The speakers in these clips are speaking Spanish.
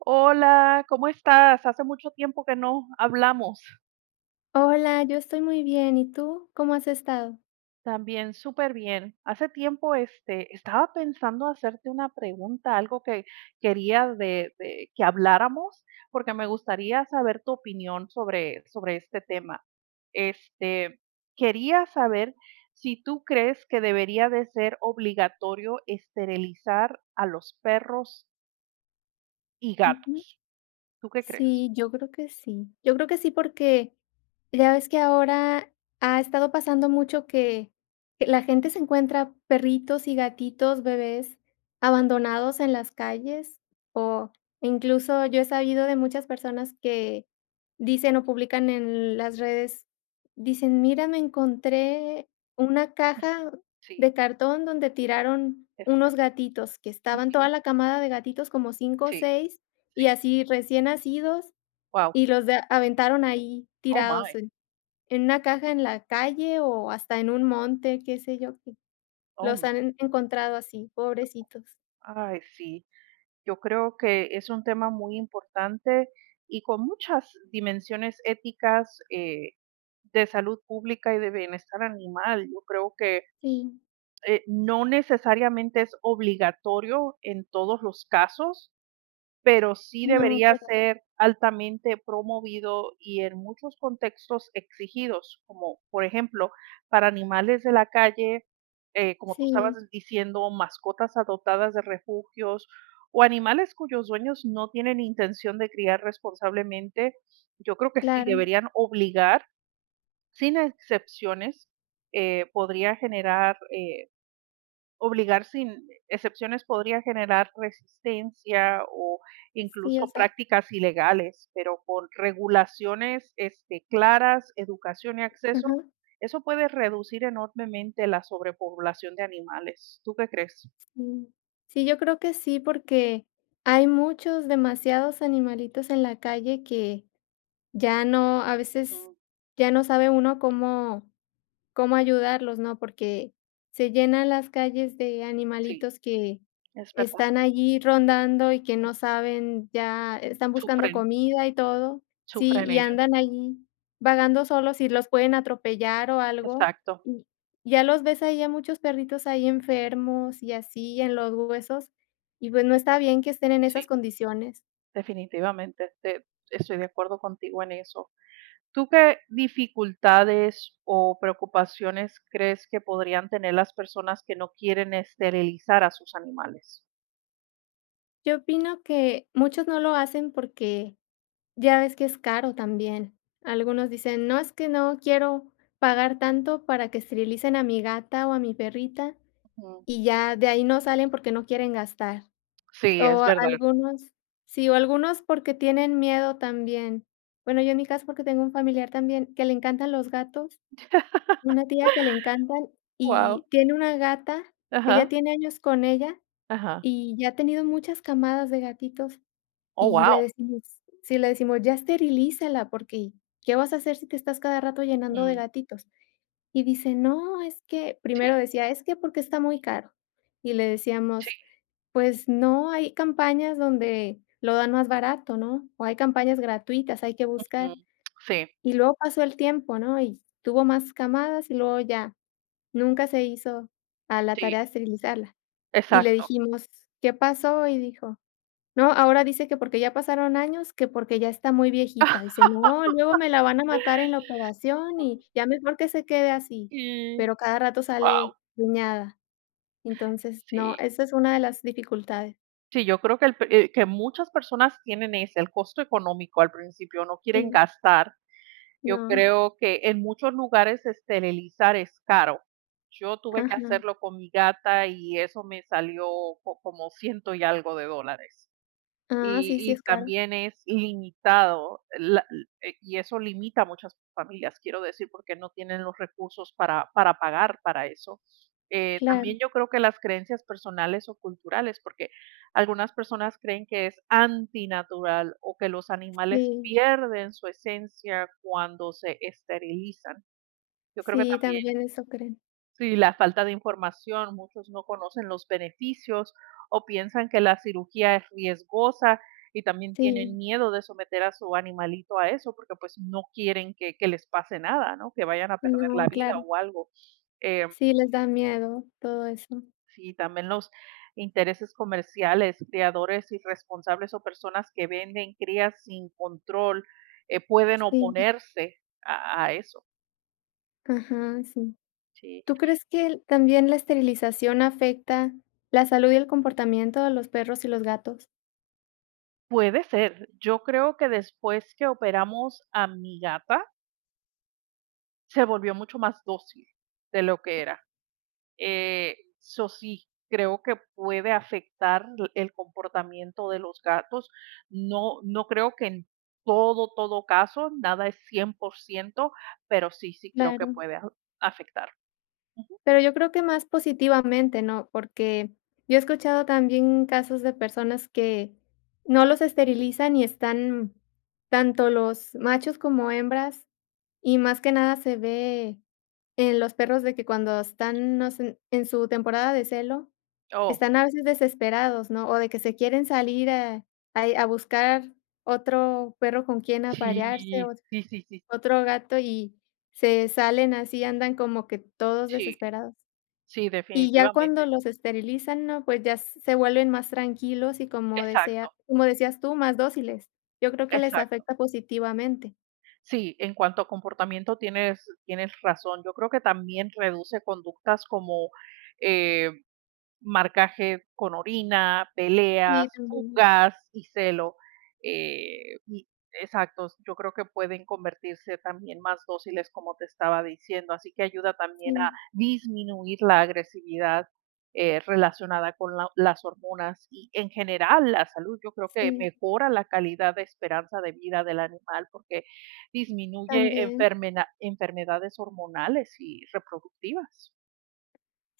Hola, ¿cómo estás? Hace mucho tiempo que no hablamos. Hola, yo estoy muy bien, ¿y tú? ¿Cómo has estado? También súper bien. Hace tiempo, este, estaba pensando hacerte una pregunta, algo que quería de de que habláramos, porque me gustaría saber tu opinión sobre sobre este tema. Este, quería saber si tú crees que debería de ser obligatorio esterilizar a los perros y Ujú. gatos. ¿Tú qué crees? Sí, yo creo que sí yo creo que sí, porque ya ves que ahora ha estado pasando mucho que que la gente se encuentra perritos y gatitos bebés abandonados en las calles. O incluso, yo he sabido de muchas personas que dicen o publican en las redes, dicen: "Mira, me encontré una caja Sí. de cartón donde tiraron unos Exacto. gatitos, que estaban toda Ujú. la camada de gatitos como 5 o Sí. 6 y Sí. así recién nacidos Wao. y los da aventaron ahí Oh, tirados my en una caja en la calle o hasta en un monte, ¿qué sé yo?". Oh, Los my han encontrado así, pobrecitos. Ay, sí. Yo creo que es un tema muy importante y con muchas dimensiones éticas, eh, de salud pública y de bienestar animal. Yo creo que, Sí. eh, no necesariamente es obligatorio en todos los casos, pero sí No, debería [unintelligible] ser altamente promovido y en muchos contextos exigidos, como por ejemplo, para animales de la calle, eh, como tú estabas Sí. diciendo, mascotas adoptadas de refugios o animales cuyos dueños no tienen intención de criar responsablemente, yo creo que sí Claro. deberían obligar, sin excepciones, eh, podría generar, eh, obligar sin excepciones podría generar resistencia o Sí, o incluso sea prácticas ilegales, pero por regulaciones, este, claras, educación y acceso, Ajá. eso puede reducir enormemente la sobrepoblación de animales. ¿Tú qué crees? Mm, sí, yo creo que sí, porque hay muchos, demasiados animalitos en la calle que, ya no, a veces, ya no sabe uno cómo cómo ayudarlos, ¿no?, porque se llenan las calles de Sí, animalitos que es verdad. están allí rondando y que no saben ya, están buscando Sufren. comida y todo, ¿sí? Sufren Y ellos. andan ahí vagando solos y los pueden atropellar o algo. Exacto. Y ya los ves ahí a muchos perritos ahí enfermos y así, en los huesos, y pues no está bien que estén en esas Sí. condiciones. Definitivamente, te estoy de acuerdo contigo en eso, ¿tú qué dificultades o preocupaciones crees que podrían tener las personas que no quieren esterilizar a sus animales? Yo opino que muchos no lo hacen porque ya ves que es caro también, algunos dicen: "No, es que no quiero pagar tanto para que esterilicen a mi gata o a mi perrita", Ujú. y ya de ahí no salen porque no quieren gastar, Sí, es o verdad. algunos Sí, o algunos porque tienen miedo también, bueno, yo en mi caso porque tengo un familiar también que le encantan los gatos, una tía que le encantan Wao. y tiene una gata que ya Ajá. tiene años con ella Ajá. y ya ha tenido muchas camadas de gatitos, Oh, y le wao. decimos Sí, le decimos: "Ya esterilízala porque, ¿qué vas a hacer si te estás cada rato llenando de Mm. gatitos?", y dice: "No, es que", Si. primero decía: "Es que porque está muy caro", y le Sí. decíamos: "Pues no, hay campañas donde lo dan más barato, ¿no?, o hay campañas gratuitas, hay que buscar", Ujú, si. y luego pasó el tiempo, ¿no?, y tuvo más camadas y luego ya, nunca se hizo a la tarea Sí. de esterilizarla, y le Exacto. dijimos: "¿Qué pasó?", y dijo: "No", ahora dice que porque ya pasaron años, que porque ya está muy viejita, dice: "No, luego me la van a matar en la operación y ya mejor que se quede así", Si, pero cada rato sale wao. preñada, entonces, no, Si. esa es una de las dificultades. Sí, yo creo que el pe eh, que muchas personas tienen ese, el costo económico al principio, no quieren Sí. gastar. Yo No. creo que en muchos lugares esterilizar es caro. Yo tuve que Ajá. hacerlo con mi gata y eso me salió como ciento y algo de dólares. Ah, Y sí, sí es y caro. también es limitado la l eh, y eso limita a muchas familias, quiero decir, porque no tienen los recursos para para pagar para eso. Eh, Claro. también yo creo que las creencias personales o culturales, porque algunas personas creen que es antinatural o que los animales Sí. pierden su esencia cuando se esterilizan. Yo creo que Sí, también también eso creen. Si la falta de información, muchos no conocen los beneficios o piensan que la cirugía es riesgosa y también Sí. tienen miedo de someter a su animalito a eso, porque, pues, no quieren que que les pase nada, ¿no?, que vayan a perder la No, vida claro. o algo. Em Sí, les da miedo todo eso. Sí, también los intereses comerciales, criadores irresponsables o personas que venden crías sin control, eh, pueden Sí. oponerse a a eso. Ajá, sí. Sí. ¿Tú crees que l también la esterilización afecta la salud y el comportamiento de los perros y los gatos? Puede ser, yo creo que después que operamos a mi gata se volvió mucho más dócil de lo que era. Eh, so sí, creo que puede afectar el comportamiento de los gatos. No no, creo que en todo, todo caso, nada es 100%, pero, sí sí creo que Claro. puede aju afectar. Ujú. Pero, yo creo que más positivamente, ¿no?, porque yo he escuchado también casos de personas, que no los esterilizan y están tanto los machos como hembras, y más que nada se ve en los perros de que cuando están, no sé, en su temporada de celo, Oh. están a veces desesperados, ¿no?, o de que se quieren salir a ahí a buscar otro perro con quién aparearse, Sí, ot sí, sí, sí. otro gato, y se salen así, andan como que todos Sí. desesperados. Sí, Y ya cuando definitivamente. los esterilizan, ¿no?, pues, ya se vuelven más tranquilos y, como desea Exacto. como decías tú: "Más dóciles". Yo creo que les Exacto. afecta positivamente. Sí, en cuanto a comportamiento tienes tienes razón. Yo creo que también reduce conductas como, eh, marcaje con orina, peleas, Sí, [unintelligible] fugas y celo, eh, y exactos, yo creo que pueden convertirse también más dóciles, como te estaba diciendo. Así que ayuda también a Sí. disminuir la agresividad, eh, relacionada con la las hormonas. Y en general la salud, yo creo que Sí. mejora la calidad de esperanza de vida del animal, porque, disminuye También. enfermeda enfermedades hormonales y reproductivas.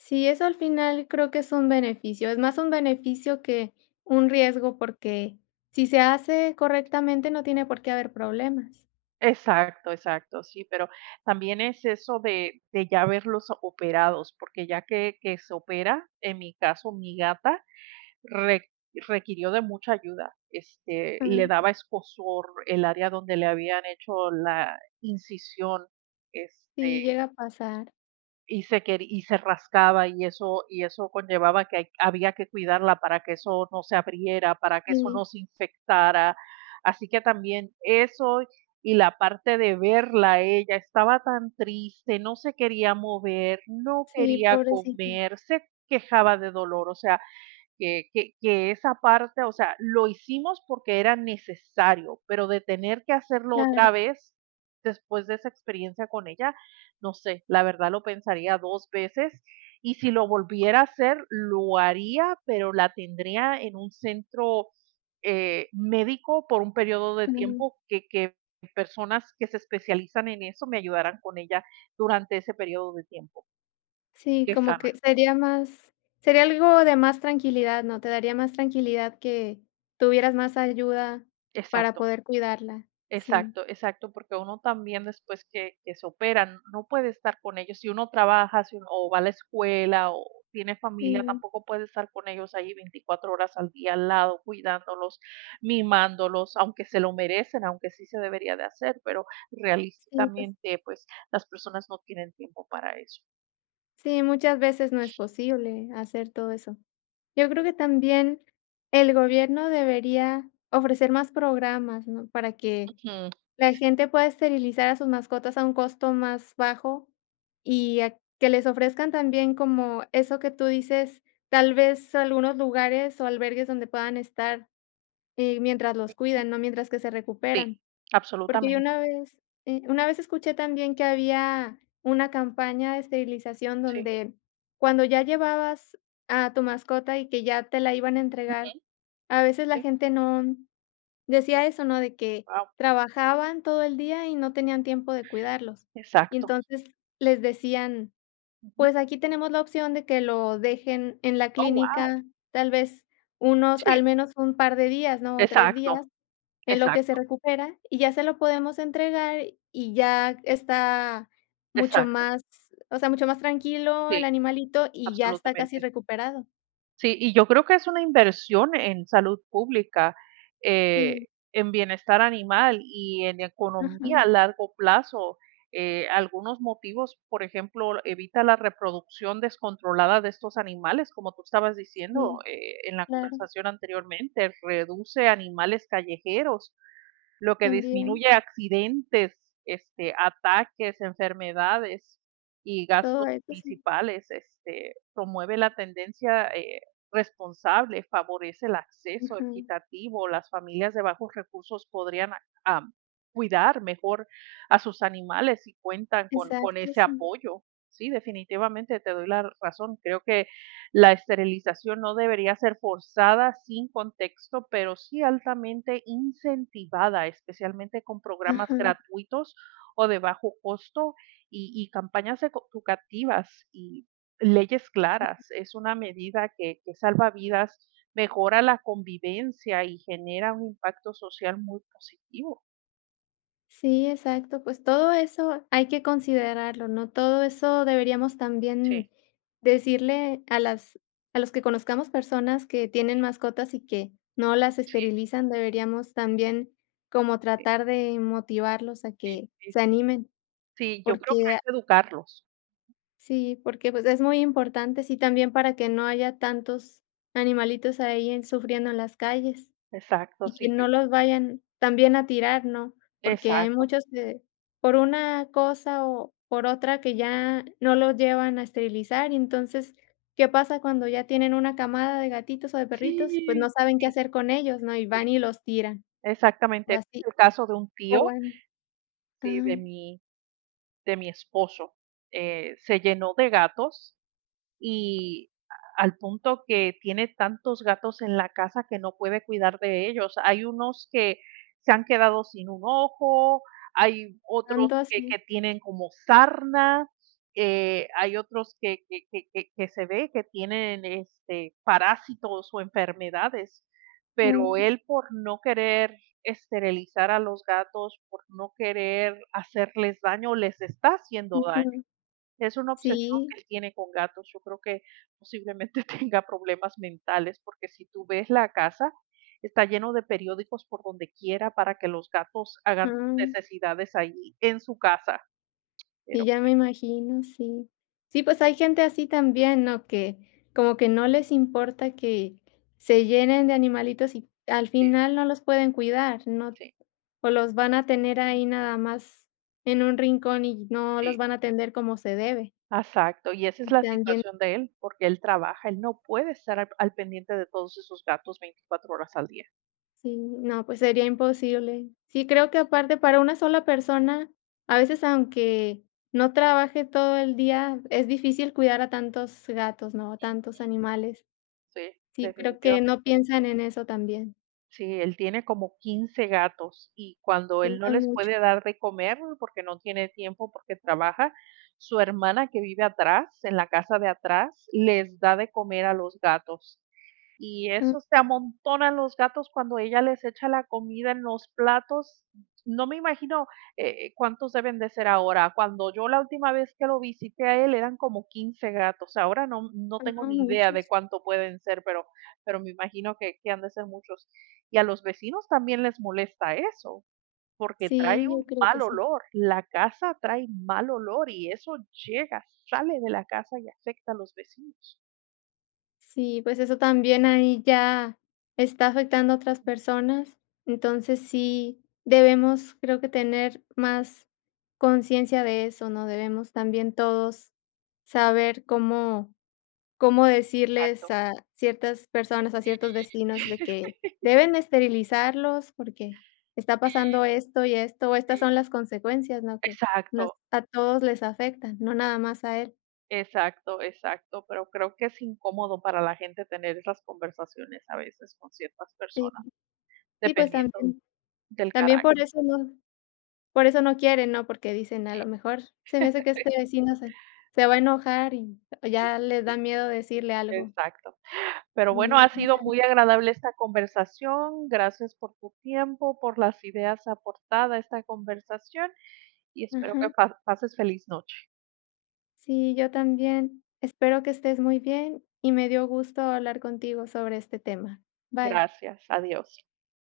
Sí, eso al final creo que es un beneficio, es más un beneficio que un riesgo, porque, si se hace correctamente no tiene por qué haber problemas. Exacto exacto, sí, pero también es eso de de ya verlos operados, porque, ya que que se opera, en mi caso, mi gata re requirió de mucha ayuda, este, le Uju. daba escozor el área donde le habían hecho la incisión, Sí, este llega a pasar. y se queri y se rascaba, y eso y eso conllevaba a que hay que había que cuidarla para que eso no se abriera, para que eso Sí. no se infectara. Así que también, eso y la parte de verla a ella, estaba tan triste, no se quería mover, no Sí, quería pobrecita. comer, se quejaba de dolor. O sea, que que que esa parte o sea, lo hicimos porque, era necesario, pero de tener que hacerlo Claro. otra vez después de esa experiencia con ella, no sé, la verdad lo pensaría dos veces y si lo volviera a hacer, lo haría, pero, la tendría en un centro, eh, médico por un periodo de Claro. tiempo, que que personas que se especializan en eso, me ayudaran con ella durante ese periodo de tiempo. Sí, Que como que sana. sería más sería algo de más tranquilidad, ¿no? Te daría más tranquilidad que, tuvieras más ayuda para Exacto. poder cuidarla. Sí. Exacto exacto, porque uno también después que que se operan, no puede estar con ellos. Si uno trabaja, si uno o va a la escuela o tiene familia, Sí. tampoco puede estar con ellos ahí 24 horas al día, al lado cuidándolos, mimándolos, aunque se lo merecen, aunque sí se debería de hacer, pero, Sí, pues realistamente, pues, las personas no tienen tiempo para eso. Sí, muchas veces no es posible, hacer todo eso. Yo creo que también, el gobierno debería, ofrecer más programas, ¿no?, para que Ujú. la gente pueda esterilizar a sus mascotas a un costo más bajo y a que les ofrezcan también como eso que tú dices, tal vez algunos lugares o albergues donde puedan estar, eh, mientras los [unintelligible] cuidan, ¿no?, mientras que se Sí, recuperan. Porque yo absolutamente. una vez, eh, una vez escuché también que había una campaña de esterilización Sí. donde, cuando ya llevabas a tu mascota y que ya te la iban a Ujú. entregar, a veces la Sí. gente no, decía eso, ¿no?, de que Wao. trabajaban todo el día y no tenían tiempo de cuidarlos. Y Exacto. entonces, les decían: Ujú. "Pues aquí tenemos la opción de que lo dejen en la Oh, wao. clínica tal vez unos al Sí. menos un par de días, ¿no? O 3 días Exacto, en lo que se exacto. recupera, y ya se lo podemos entregar y ya está, mucho Exacto. más, o sea, mucho más tranquilo el Sí, animalito y ya está casi absolutamente. recuperado". Sí, y yo creo que es una inversión en salud pública, Sí. eh, en bienestar animal y en economía a Ajá. largo plazo. Eh, algunos motivos, por ejemplo, evita la reproducción descontrolada de estos animales, como tú estabas diciendo, Sí, eh, en la claro. conversación anteriormente, reduce animales callejeros, lo que También. disminuye accidentes, este, ataques, enfermedades y Todo gastos esto, sí. principales, este, promueve la tendencia eh, responsable, favorece el acceso Ajá. equitativo, las familias de bajos recursos podrían a am, cuidar mejor a sus animales si cuentan con con Exacto, ese sí. apoyo. Sí, definitivamente te doy la razón. Creo que, la esterilización no debería ser forzada sin contexto, pero sí altamente incentivada, especialmente con programas Ajá. gratuitos o de bajo costo y y campañas eco educativas y leyes Sí. claras, es una medida que que salva vidas, mejora la convivencia y genera un impacto social muy positivo. Sí, exacto, pues todo eso hay que considerarlo, ¿no?, todo eso deberíamos Sí. también decirle a las a los que conozcamos personas que tienen Sí. mascotas y que no las Sí. esterilizan, deberíamos también como Sí. tratar de motivarlos a Sí, que sí. se animen, Sí, yo creo que porque, ah es educarlos. sí, porque, pues, es muy importante, sí, también para que no haya tantos animalitos ahí en sufriendo en las calles, Exacto, y que sí, yo no los vayan también a tirar, ¿no?, porque hay Exacto. muchos que, por una cosa o por otra, que ya no los llevan a esterilizar, y entonces, ¿qué pasa cuando ya tienen una camada de gatitos o de perritos? Pues, Sí, no saben qué sí, hacer con ellos, ¿no?, y sí, van y los tiran, exactamente, o es así el caso de un o, tío, bueno sí, ajá. de mi de mi esposo, eh, se llenó de gatos y al punto que tiene tantos gatos en la casa que no puede cuidar de ellos, hay unos que se han quedado sin un ojo, hay otros Tanto que así. que tienen como sarna, eh, hay otros que que que que se ve que tienen, este, parásitos o enfermedades, pero Mm. él por no querer esterilizar a los gatos, por no querer hacerles daño, les está haciendo daño, Ujú. es una obsesión Sí. que él tiene con gatos, yo creo que posiblemente tenga problemas mentales, porque si tú ves la casa, está lleno de periódicos por donde quiera para que los gatos hagan sus Ujú. necesidades allí en su casa, Y pero ya me imagino, sí, sí, pues hay gente así también, ¿no?, que como que no les importa que se llenen de animalitos y al Sí. final no los pueden cuidar, no, Sí. o los van a tener ahí nada más en un rincón y no los Sí. van a atender como se debe. Exacto, y esa es Y la también situación de él, porque él trabaja, él no puede estar al p al pendiente de todos esos gatos 24 horas al día. Sí, no, pues sería imposible, sí, creo que aparte para una sola persona, a veces aunque no trabaje todo el día, es difícil cuidar a tantos gatos, ¿no?, a tantos animales Sí, sí, creo que no definitivamente. piensan en eso también. Sí, él tiene como 15 gatos y cuando él no Pintan les mucho. puede dar de comer porque no tiene tiempo, porque trabaja, su hermana que vive atrás, en la casa de atrás, les da de comer a los gatos, y Ah. eso se amontonan los gatos cuando ella les echa la comida en los platos. No me imagino, eh eh, cuántos deben de ser ahora. Cuando yo la última vez que lo visité a él eran como 15 gatos, ahora no m no tengo Guau, ni idea de muchos. cuánto pueden ser, pero pero me imagino que que han de ser muchos. Y a los vecinos también les molesta eso, porque Sí, trae yo un creo que mal sí. olor, la casa trae mal olor y eso llega, sale de la casa y afecta a los vecinos. Sí, pues, eso también ahí ya está afectando a otras personas. Entonces, sí debemos, creo que tener más consciencia de eso, ¿no?, debemos también todos saber cómo cómo decirles Exacto. a ciertas personas, a Sí. ciertos vecinos, de que deben de esterilizarlos, porque está pasando Sí. esto y esto, estas Sí. son las consecuencias, ¿no?, que nos Exacto. a todos les afecta, no nada más a él. Exacto, exacto. Pero creo que es incómodo para la gente tener esas conversaciones, a veces, con ciertas Sí. personas, Sí, pues, dependiendo también del también carácter. por eso no por eso no quieren, ¿no?, porque dicen: "A lo Sí. mejor, se me hace que este vecino se se va a enojar", y y Sí. ya le da miedo decirle algo. Exacto. Pero, bueno, No, ha no sido salen. muy agradable esta conversación, gracias por tu tiempo, por las ideas aportada a esta conversación, y espero que Ajá. pa pases feliz noche. Sí, yo también. Espero que estés muy bien, y me dio gusto hablar contigo sobre este tema. Bye. Gracias, adiós.